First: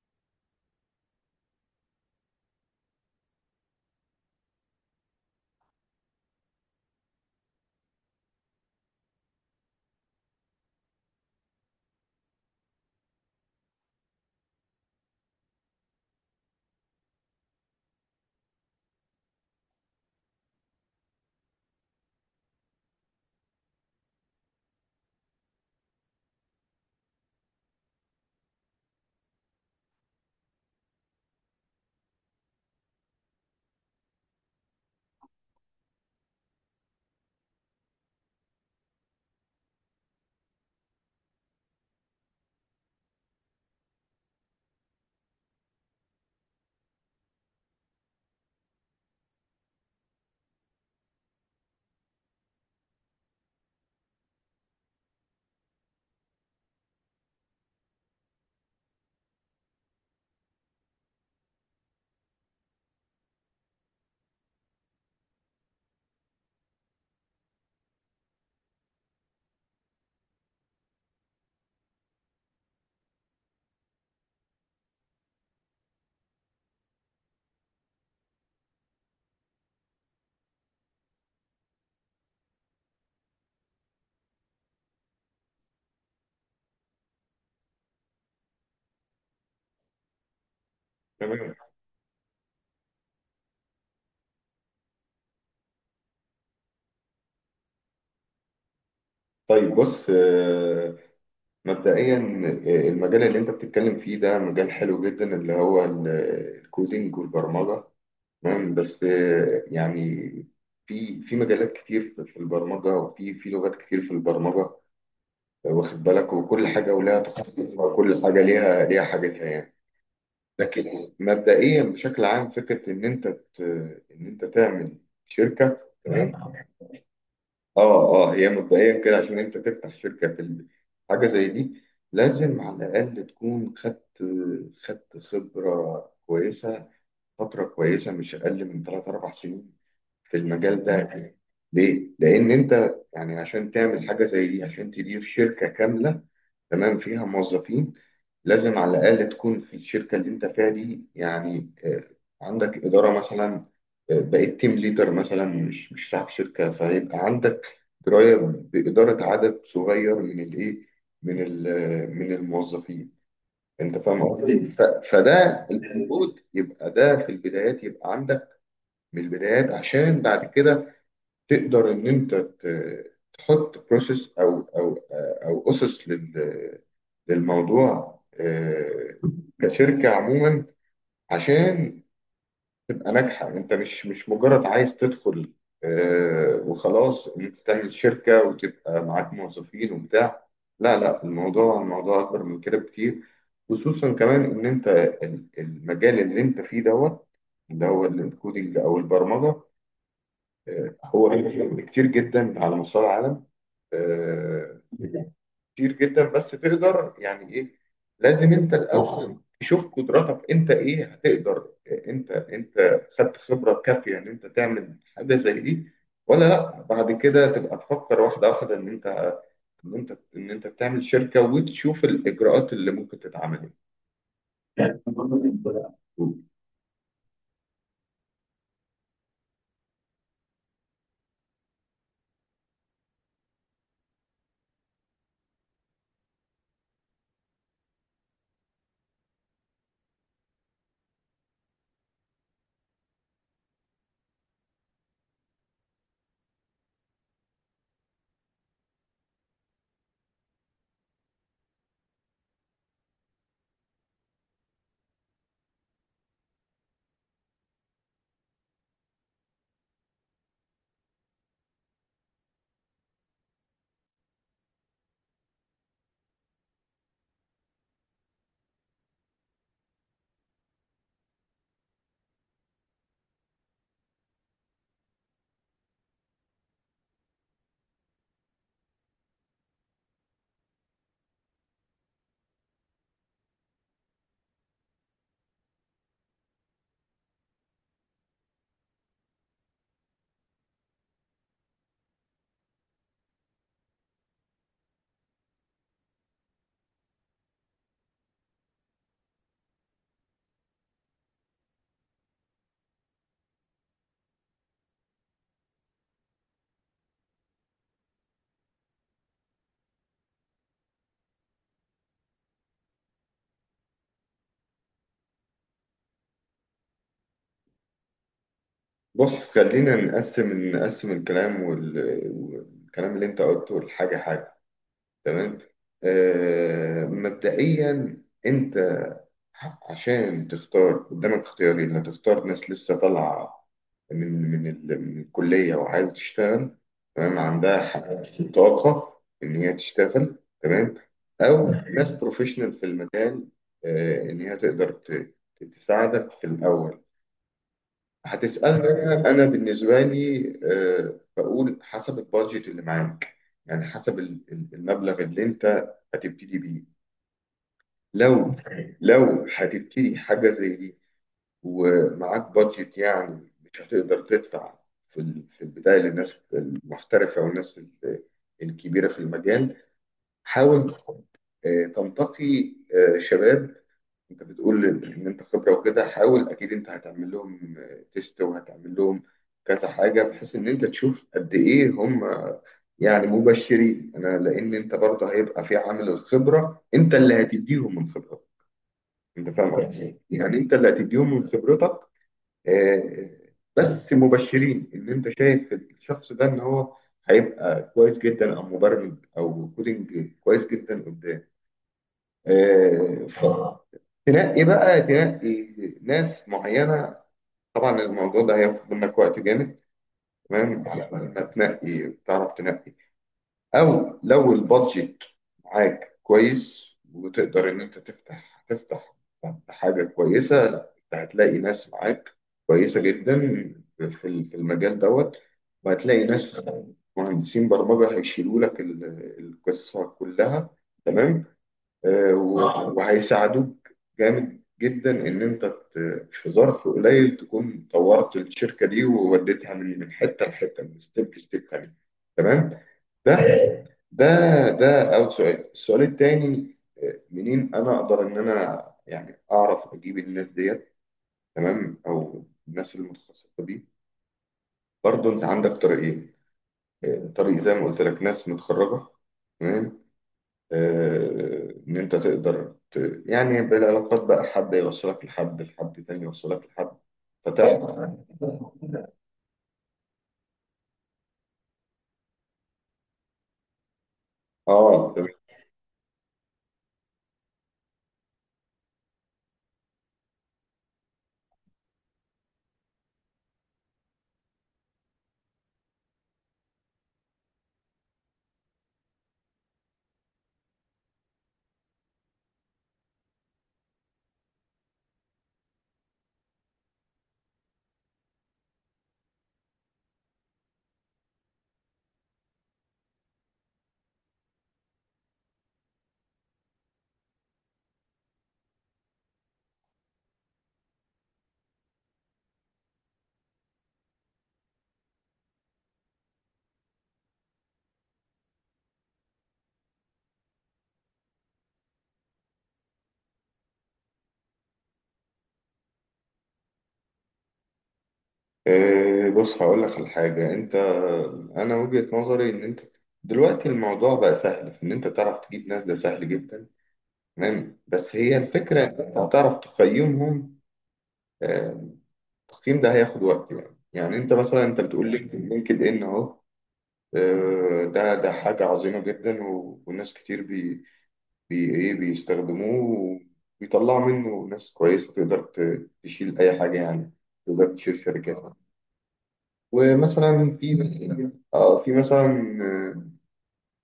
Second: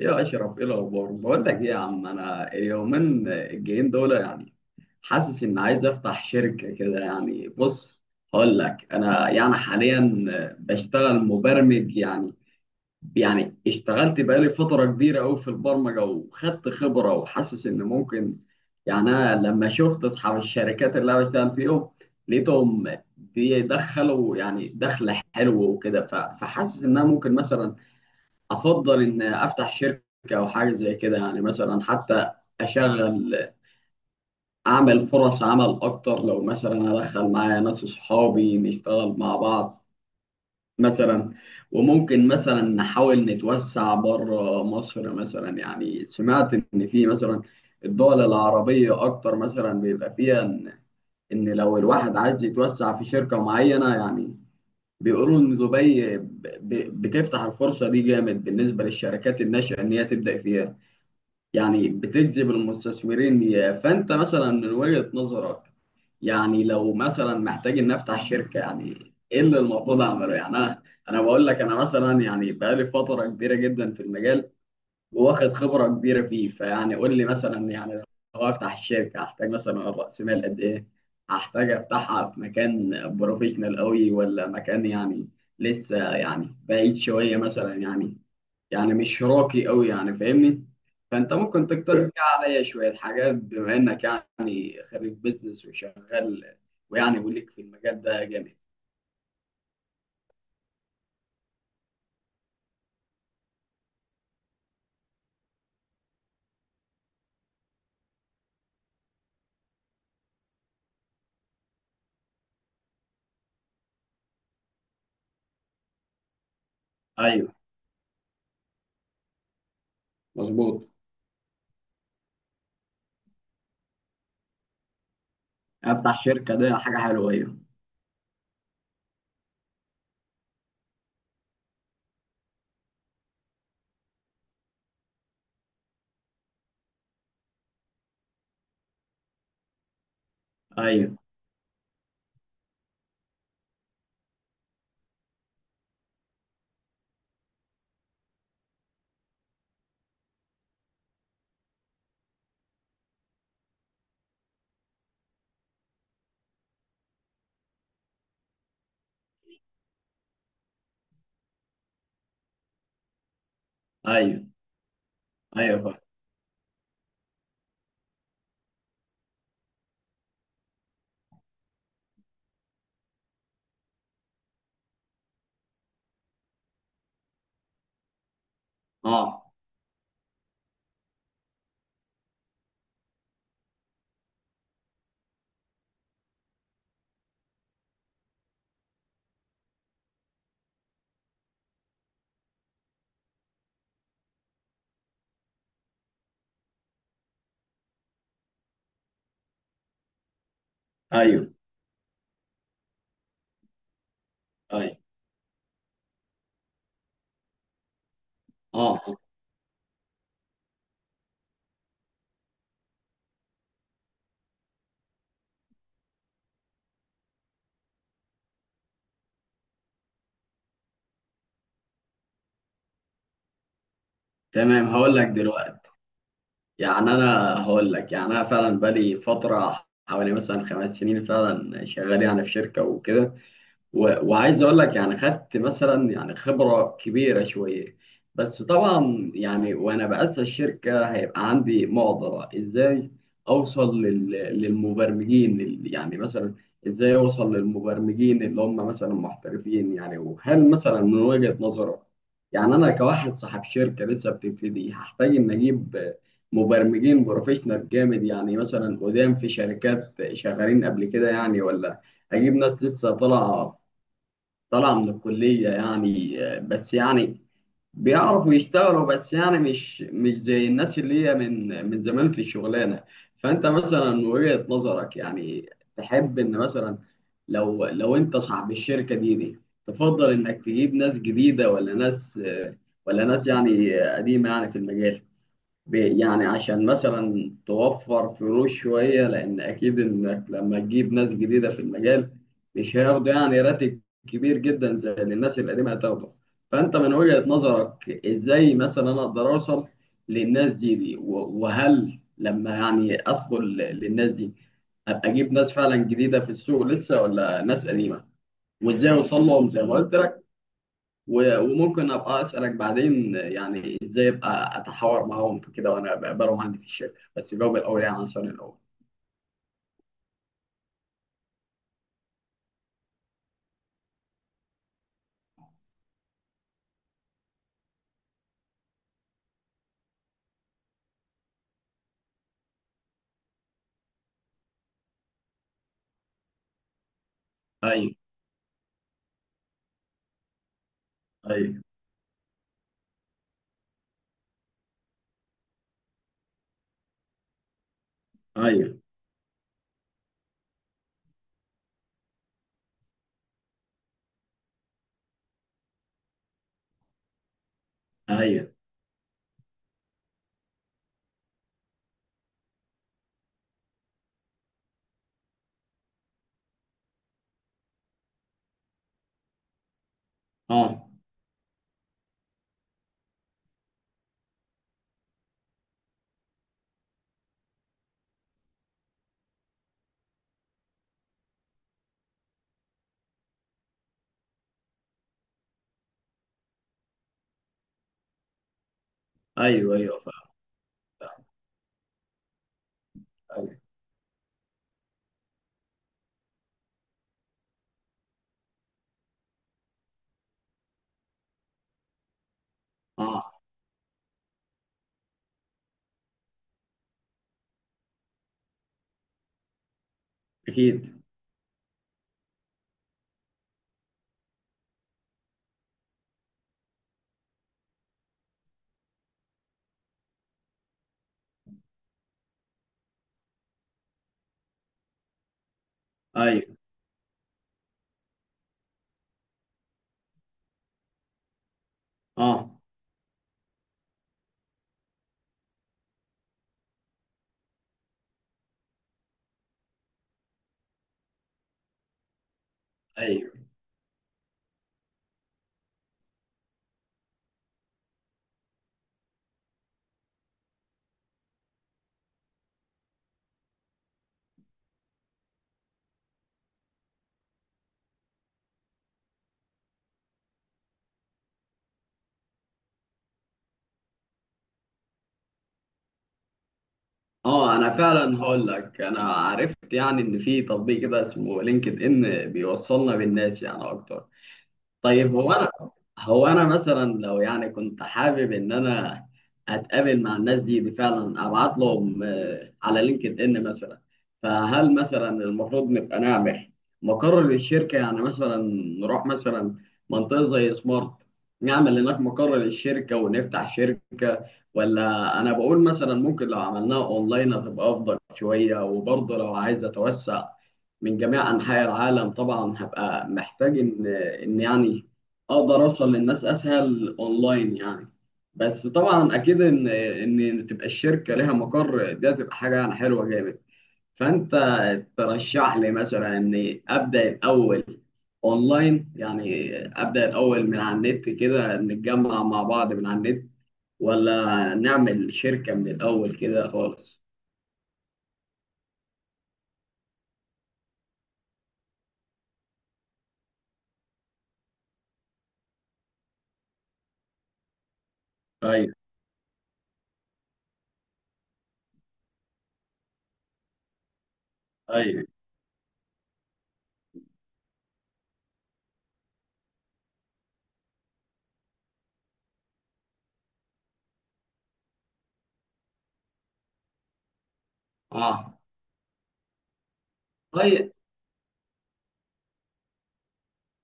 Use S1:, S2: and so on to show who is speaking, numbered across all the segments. S1: ايه يا اشرف، ايه الاخبار؟ بقول لك ايه يا عم، انا اليومين الجايين دول يعني حاسس ان عايز افتح شركه كده، يعني بص هقول لك انا يعني حاليا بشتغل مبرمج، يعني يعني اشتغلت بقالي فتره كبيره قوي في البرمجه وخدت خبره، وحاسس ان ممكن يعني انا لما شفت اصحاب الشركات اللي انا بشتغل فيهم لقيتهم بيدخلوا يعني دخل حلو وكده. ف- فحاسس ان انا ممكن مثلا افضل ان افتح شركه او حاجه زي كده، يعني مثلا حتى اشغل اعمل فرص عمل اكتر لو مثلا ادخل معايا ناس صحابي نشتغل مع بعض مثلا. وممكن مثلا نحاول نتوسع بره مصر مثلا، يعني سمعت ان في مثلا الدول العربيه اكتر مثلا بيبقى فيها ان لو الواحد عايز يتوسع في شركه معينه يعني بيقولوا ان دبي ب- ب- بتفتح الفرصه دي جامد بالنسبه للشركات الناشئه، ان هي تبدا فيها يعني بتجذب المستثمرين ليها. فانت مثلا من وجهة نظرك، يعني لو مثلا محتاج ان افتح شركه يعني ايه اللي المفروض اعمله؟ يعني انا بقول لك انا مثلا يعني بقالي فتره كبيره جدا في المجال واخد خبره كبيره فيه، فيعني قول لي مثلا يعني لو افتح الشركه هحتاج مثلا راس مال قد ايه؟ هحتاج افتحها في مكان بروفيشنال قوي ولا مكان يعني لسه يعني بعيد شويه مثلا، يعني يعني مش راقي قوي، يعني فاهمني؟ فانت
S2: تمام.
S1: ممكن تقترح كده عليا شويه حاجات بما انك يعني خريج بيزنس وشغال ويعني وليك في المجال ده جامد.
S2: طيب بص، مبدئيا المجال اللي انت بتتكلم فيه ده مجال حلو جدا، اللي هو الكودينج والبرمجة. تمام. بس يعني في مجالات كتير في البرمجة، وفي لغات كتير في البرمجة. واخد بالك، وكل حاجة ولها
S1: ايوه
S2: تخصصها، وكل حاجة ليها حاجتها يعني.
S1: مظبوط.
S2: لكن مبدئيا بشكل عام، فكرة ان ان انت تعمل شركة
S1: افتح
S2: تمام.
S1: شركه ده حاجه حلوه. ايوه،
S2: اه اه هي مبدئيا كده، عشان انت تفتح شركه في حاجه زي دي، لازم على الاقل تكون خدت خبره كويسه فترة كويسة، مش أقل من ثلاث أربع سنين في المجال ده.
S1: ايوه،
S2: ليه؟ لأن أنت يعني عشان تعمل حاجة زي دي، عشان تدير شركة كاملة تمام فيها موظفين، لازم على الأقل تكون في الشركة اللي أنت فيها دي يعني عندك إدارة مثلا. بقيت تيم ليدر مثلا، مش صاحب شركة، فيبقى عندك دراية بإدارة عدد صغير من الإيه، من من الموظفين. انت فاهم
S1: ايوه،
S2: قصدي؟ فده
S1: ايوه فاهم.
S2: المفروض يبقى ده في البدايات، يبقى عندك من البدايات، عشان بعد كده تقدر ان تحط بروسيس، او اسس للموضوع
S1: اه،
S2: كشركه عموما، عشان تبقى ناجحة. انت مش مجرد عايز تدخل وخلاص ان انت تعمل شركة وتبقى معاك موظفين وبتاع. لا لا، الموضوع اكبر من كده بكتير. خصوصا كمان ان انت المجال اللي انت فيه دوت، اللي هو الكودينج او البرمجة هو
S1: ايوه،
S2: كتير جدا على مستوى العالم آه،
S1: ايوه،
S2: كتير جدا. بس تقدر يعني ايه، لازم انت
S1: اه.
S2: الاول تشوف قدراتك انت ايه هتقدر. انت خدت خبره كافيه ان انت تعمل حاجه زي دي ولا لا؟ بعد كده تبقى تفكر واحده واحده ان انت ان انت ان انت تعمل شركه، وتشوف الاجراءات اللي ممكن تتعمل.
S1: تمام هقول لك دلوقتي، يعني انا هقول لك يعني انا فعلا بقالي فتره حوالي مثلا 5 سنين فعلا شغال يعني في شركه وكده، و- وعايز اقول لك يعني خدت مثلا يعني خبره كبيره شويه. بس طبعا يعني وانا باسس الشركه هيبقى عندي معضله: ازاي اوصل للمبرمجين يعني مثلا ازاي اوصل للمبرمجين اللي هم مثلا محترفين؟ يعني وهل مثلا من وجهه نظرك، يعني انا كواحد صاحب شركه لسه بتبتدي هحتاج ان اجيب مبرمجين بروفيشنال جامد، يعني مثلا قدام في شركات شغالين قبل كده، يعني ولا اجيب ناس لسه طالعه طلع من الكلية يعني، بس يعني بيعرفوا يشتغلوا بس يعني مش زي الناس اللي هي من زمان في الشغلانة. فأنت مثلا من وجهة نظرك، يعني تحب إن مثلا لو أنت صاحب الشركة دي تفضل إنك تجيب ناس جديدة، ولا ناس، ولا ناس يعني قديمة يعني في المجال؟ يعني عشان مثلا توفر فلوس شوية، لأن أكيد إنك لما تجيب ناس جديدة في المجال مش هياخدوا يعني راتب كبير جدا زي اللي الناس القديمة هتاخده. فأنت من وجهة نظرك إزاي مثلا أنا أقدر أوصل للناس دي، و- وهل لما يعني أدخل للناس دي أبقى أجيب ناس فعلا جديدة في السوق لسه، ولا ناس قديمة؟ وإزاي أوصل لهم زي ما قلت لك؟ و- وممكن ابقى اسالك بعدين يعني ازاي ابقى اتحاور معاهم في كده وانا بقابلهم عندي في الشركه، بس جاوب الاول يعني على السؤال الاول.
S2: بص، خلينا نقسم الكلام والكلام اللي انت قلته لحاجه حاجه. تمام. آه مبدئيا انت عشان تختار قدامك اختيارين: هتختار ناس لسه طالعه من الكليه وعايزه تشتغل، تمام، عندها
S1: ايوه،
S2: طاقه ان هي تشتغل، تمام، او
S1: ايوه،
S2: ناس بروفيشنال في المجال ان هي تقدر تساعدك في الاول. هتسألني
S1: ايوه،
S2: أنا، أنا بالنسبة لي بقول حسب البادجت اللي معاك، يعني حسب المبلغ اللي أنت هتبتدي بيه. لو
S1: ايوه،
S2: لو هتبتدي حاجة زي دي ومعاك بادجت يعني مش هتقدر تدفع في في البداية للناس المحترفة والناس الكبيرة في المجال، حاول
S1: اه،
S2: تنتقي شباب. انت بتقول ان إن انت خبره وكده، حاول اكيد انت هتعمل لهم تيست، وهتعمل لهم كذا حاجه، بحيث ان انت تشوف قد ايه هم يعني مبشرين. انا لان انت برضه هيبقى في عامل الخبره، انت اللي هتديهم من خبرتك. انت فاهم
S1: ايوه،
S2: قصدي إيه؟
S1: ايوه فعلا.
S2: يعني انت اللي هتديهم من خبرتك. آه،
S1: ايوه،
S2: بس مبشرين، ان انت شايف الشخص ده ان هو هيبقى كويس جدا، او مبرمج او كودينج كويس جدا قدام
S1: اه،
S2: فتنقي بقى، ناس معينة. طبعا الموضوع ده هياخد منك وقت جامد، تمام، على
S1: اكيد،
S2: ما تنقي تعرف تنقي. أو لو البادجت معاك كويس، وتقدر إن أنت تفتح حاجة كويسة، لا أنت هتلاقي ناس معاك كويسة جدا في في المجال دوت، وهتلاقي ناس
S1: ايوه،
S2: مهندسين برمجة هيشيلوا لك القصة كلها، تمام،
S1: اه،
S2: وهيساعدوك جامد جدا ان في ظرف قليل تكون طورت الشركه دي، ووديتها من حته لحته، من ستيب لستيب تاني، تمام. ده
S1: ايوه،
S2: ده ده اول سؤال. السؤال التاني منين انا اقدر ان انا يعني اعرف اجيب الناس ديت، تمام، او الناس المتخصصه دي؟ برضو انت عندك طريقين طريق زي ما قلت لك ناس متخرجه، تمام، ان انت تقدر ت... يعني بالعلاقات بقى، حد يوصلك لحد، تاني يوصلك لحد
S1: اه.
S2: فتعرف.
S1: انا
S2: اه،
S1: فعلا هقول لك انا عرفت يعني ان في تطبيق كده اسمه لينكد ان بيوصلنا بالناس يعني اكتر.
S2: تمام.
S1: طيب هو انا مثلا لو يعني كنت حابب ان انا اتقابل مع الناس دي فعلا ابعت لهم على لينكد ان مثلا، فهل مثلا المفروض نبقى نعمل مقر للشركه يعني مثلا نروح مثلا منطقه زي سمارت نعمل هناك مقر للشركه ونفتح شركه، ولا انا بقول مثلا ممكن لو عملناها اونلاين هتبقى افضل شويه؟ وبرضه لو عايز اتوسع من جميع انحاء العالم طبعا هبقى محتاج ان ان يعني اقدر اوصل للناس اسهل اونلاين يعني. بس طبعا اكيد ان تبقى الشركه ليها مقر دي هتبقى حاجه يعني حلوه جامد. فانت ترشح لي مثلا اني ابدا الاول اونلاين، يعني ابدا الاول من على النت كده نتجمع مع بعض من على النت، ولا نعمل شركه من الاول كده خالص؟
S2: بص، هقول لك على حاجه. انت، انا وجهه نظري ان انت دلوقتي الموضوع بقى سهل في ان انت تعرف تجيب ناس، ده سهل جدا، تمام، بس هي الفكره ان
S1: ايوه،
S2: انت هتعرف تقيمهم. آه، التقييم ده هياخد وقت. يعني يعني انت مثلا، انت بتقول لي
S1: ايوه،
S2: لينكد ان اهو، ده حاجه عظيمه جدا، وناس كتير بي ايه بيستخدموه، وبيطلعوا منه ناس كويسة تقدر تشيل أي حاجة يعني، تقدر تشيل شركات.
S1: اه.
S2: ومثلا في
S1: طيب،
S2: مثلا، اه في مثلا آه،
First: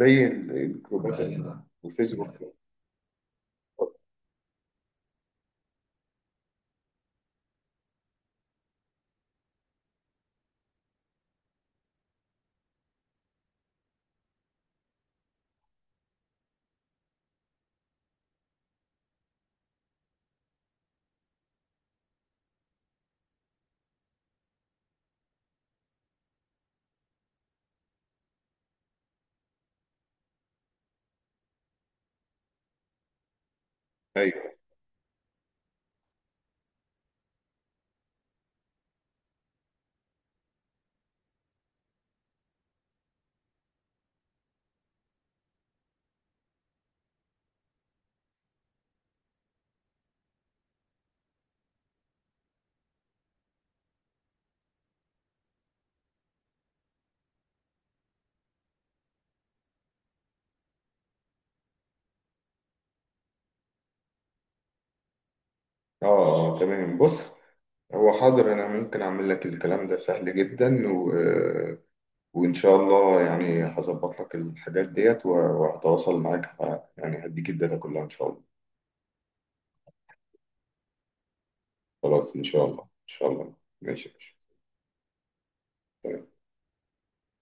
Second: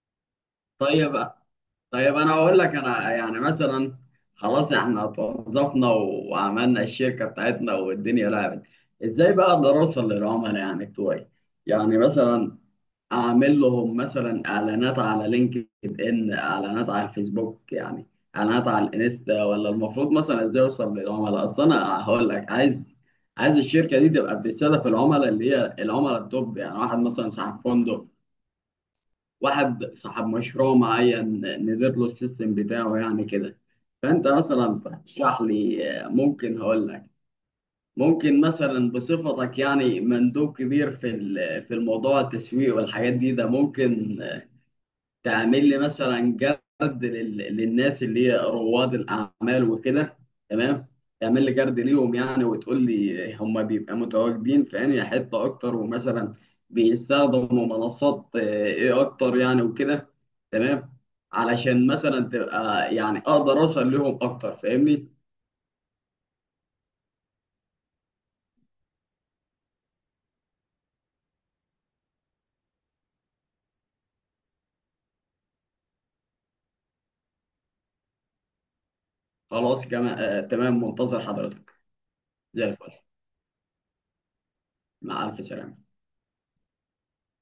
S2: زي الجروبات
S1: طيب. طيب
S2: والفيسبوك.
S1: انا هقول لك انا يعني مثلا خلاص احنا توظفنا وعملنا الشركه بتاعتنا والدنيا لعبت، ازاي بقى اقدر اوصل للعملاء يعني بتوعي؟ يعني مثلا اعمل لهم مثلا اعلانات على لينكد ان، اعلانات على الفيسبوك، يعني اعلانات على الانستا، ولا المفروض مثلا ازاي اوصل للعملاء؟ اصل انا هقول لك عايز الشركه دي تبقى بتستهدف العملاء اللي هي العملاء التوب، يعني واحد مثلا صاحب فندق، واحد صاحب مشروع معين، ندير له السيستم بتاعه يعني كده. فانت
S2: ايوه.
S1: مثلا ترشح لي، ممكن هقول لك ممكن مثلا بصفتك يعني مندوب كبير في في الموضوع التسويق والحاجات دي ده ممكن تعمل لي مثلا جرد للناس اللي هي رواد الاعمال وكده، تمام؟ تعمل لي جرد ليهم يعني وتقول لي هم بيبقى متواجدين في انهي حته اكتر، ومثلا بيستخدموا منصات ايه اكتر يعني وكده، تمام؟ علشان مثلا تبقى يعني اقدر اوصل لهم اكتر، فاهمني؟
S2: اه، تمام. بص، هو حاضر انا ممكن اعمل لك الكلام ده سهل جدا، و... آه، وان شاء الله يعني هظبط لك الحاجات ديت، وهتواصل معاك، يعني هديك الداتا كلها ان شاء الله.
S1: خلاص، كما آه تمام، منتظر حضرتك.
S2: خلاص، ان شاء
S1: زي
S2: الله، ان
S1: الفل.
S2: شاء الله. ماشي ماشي.
S1: مع الف سلامه.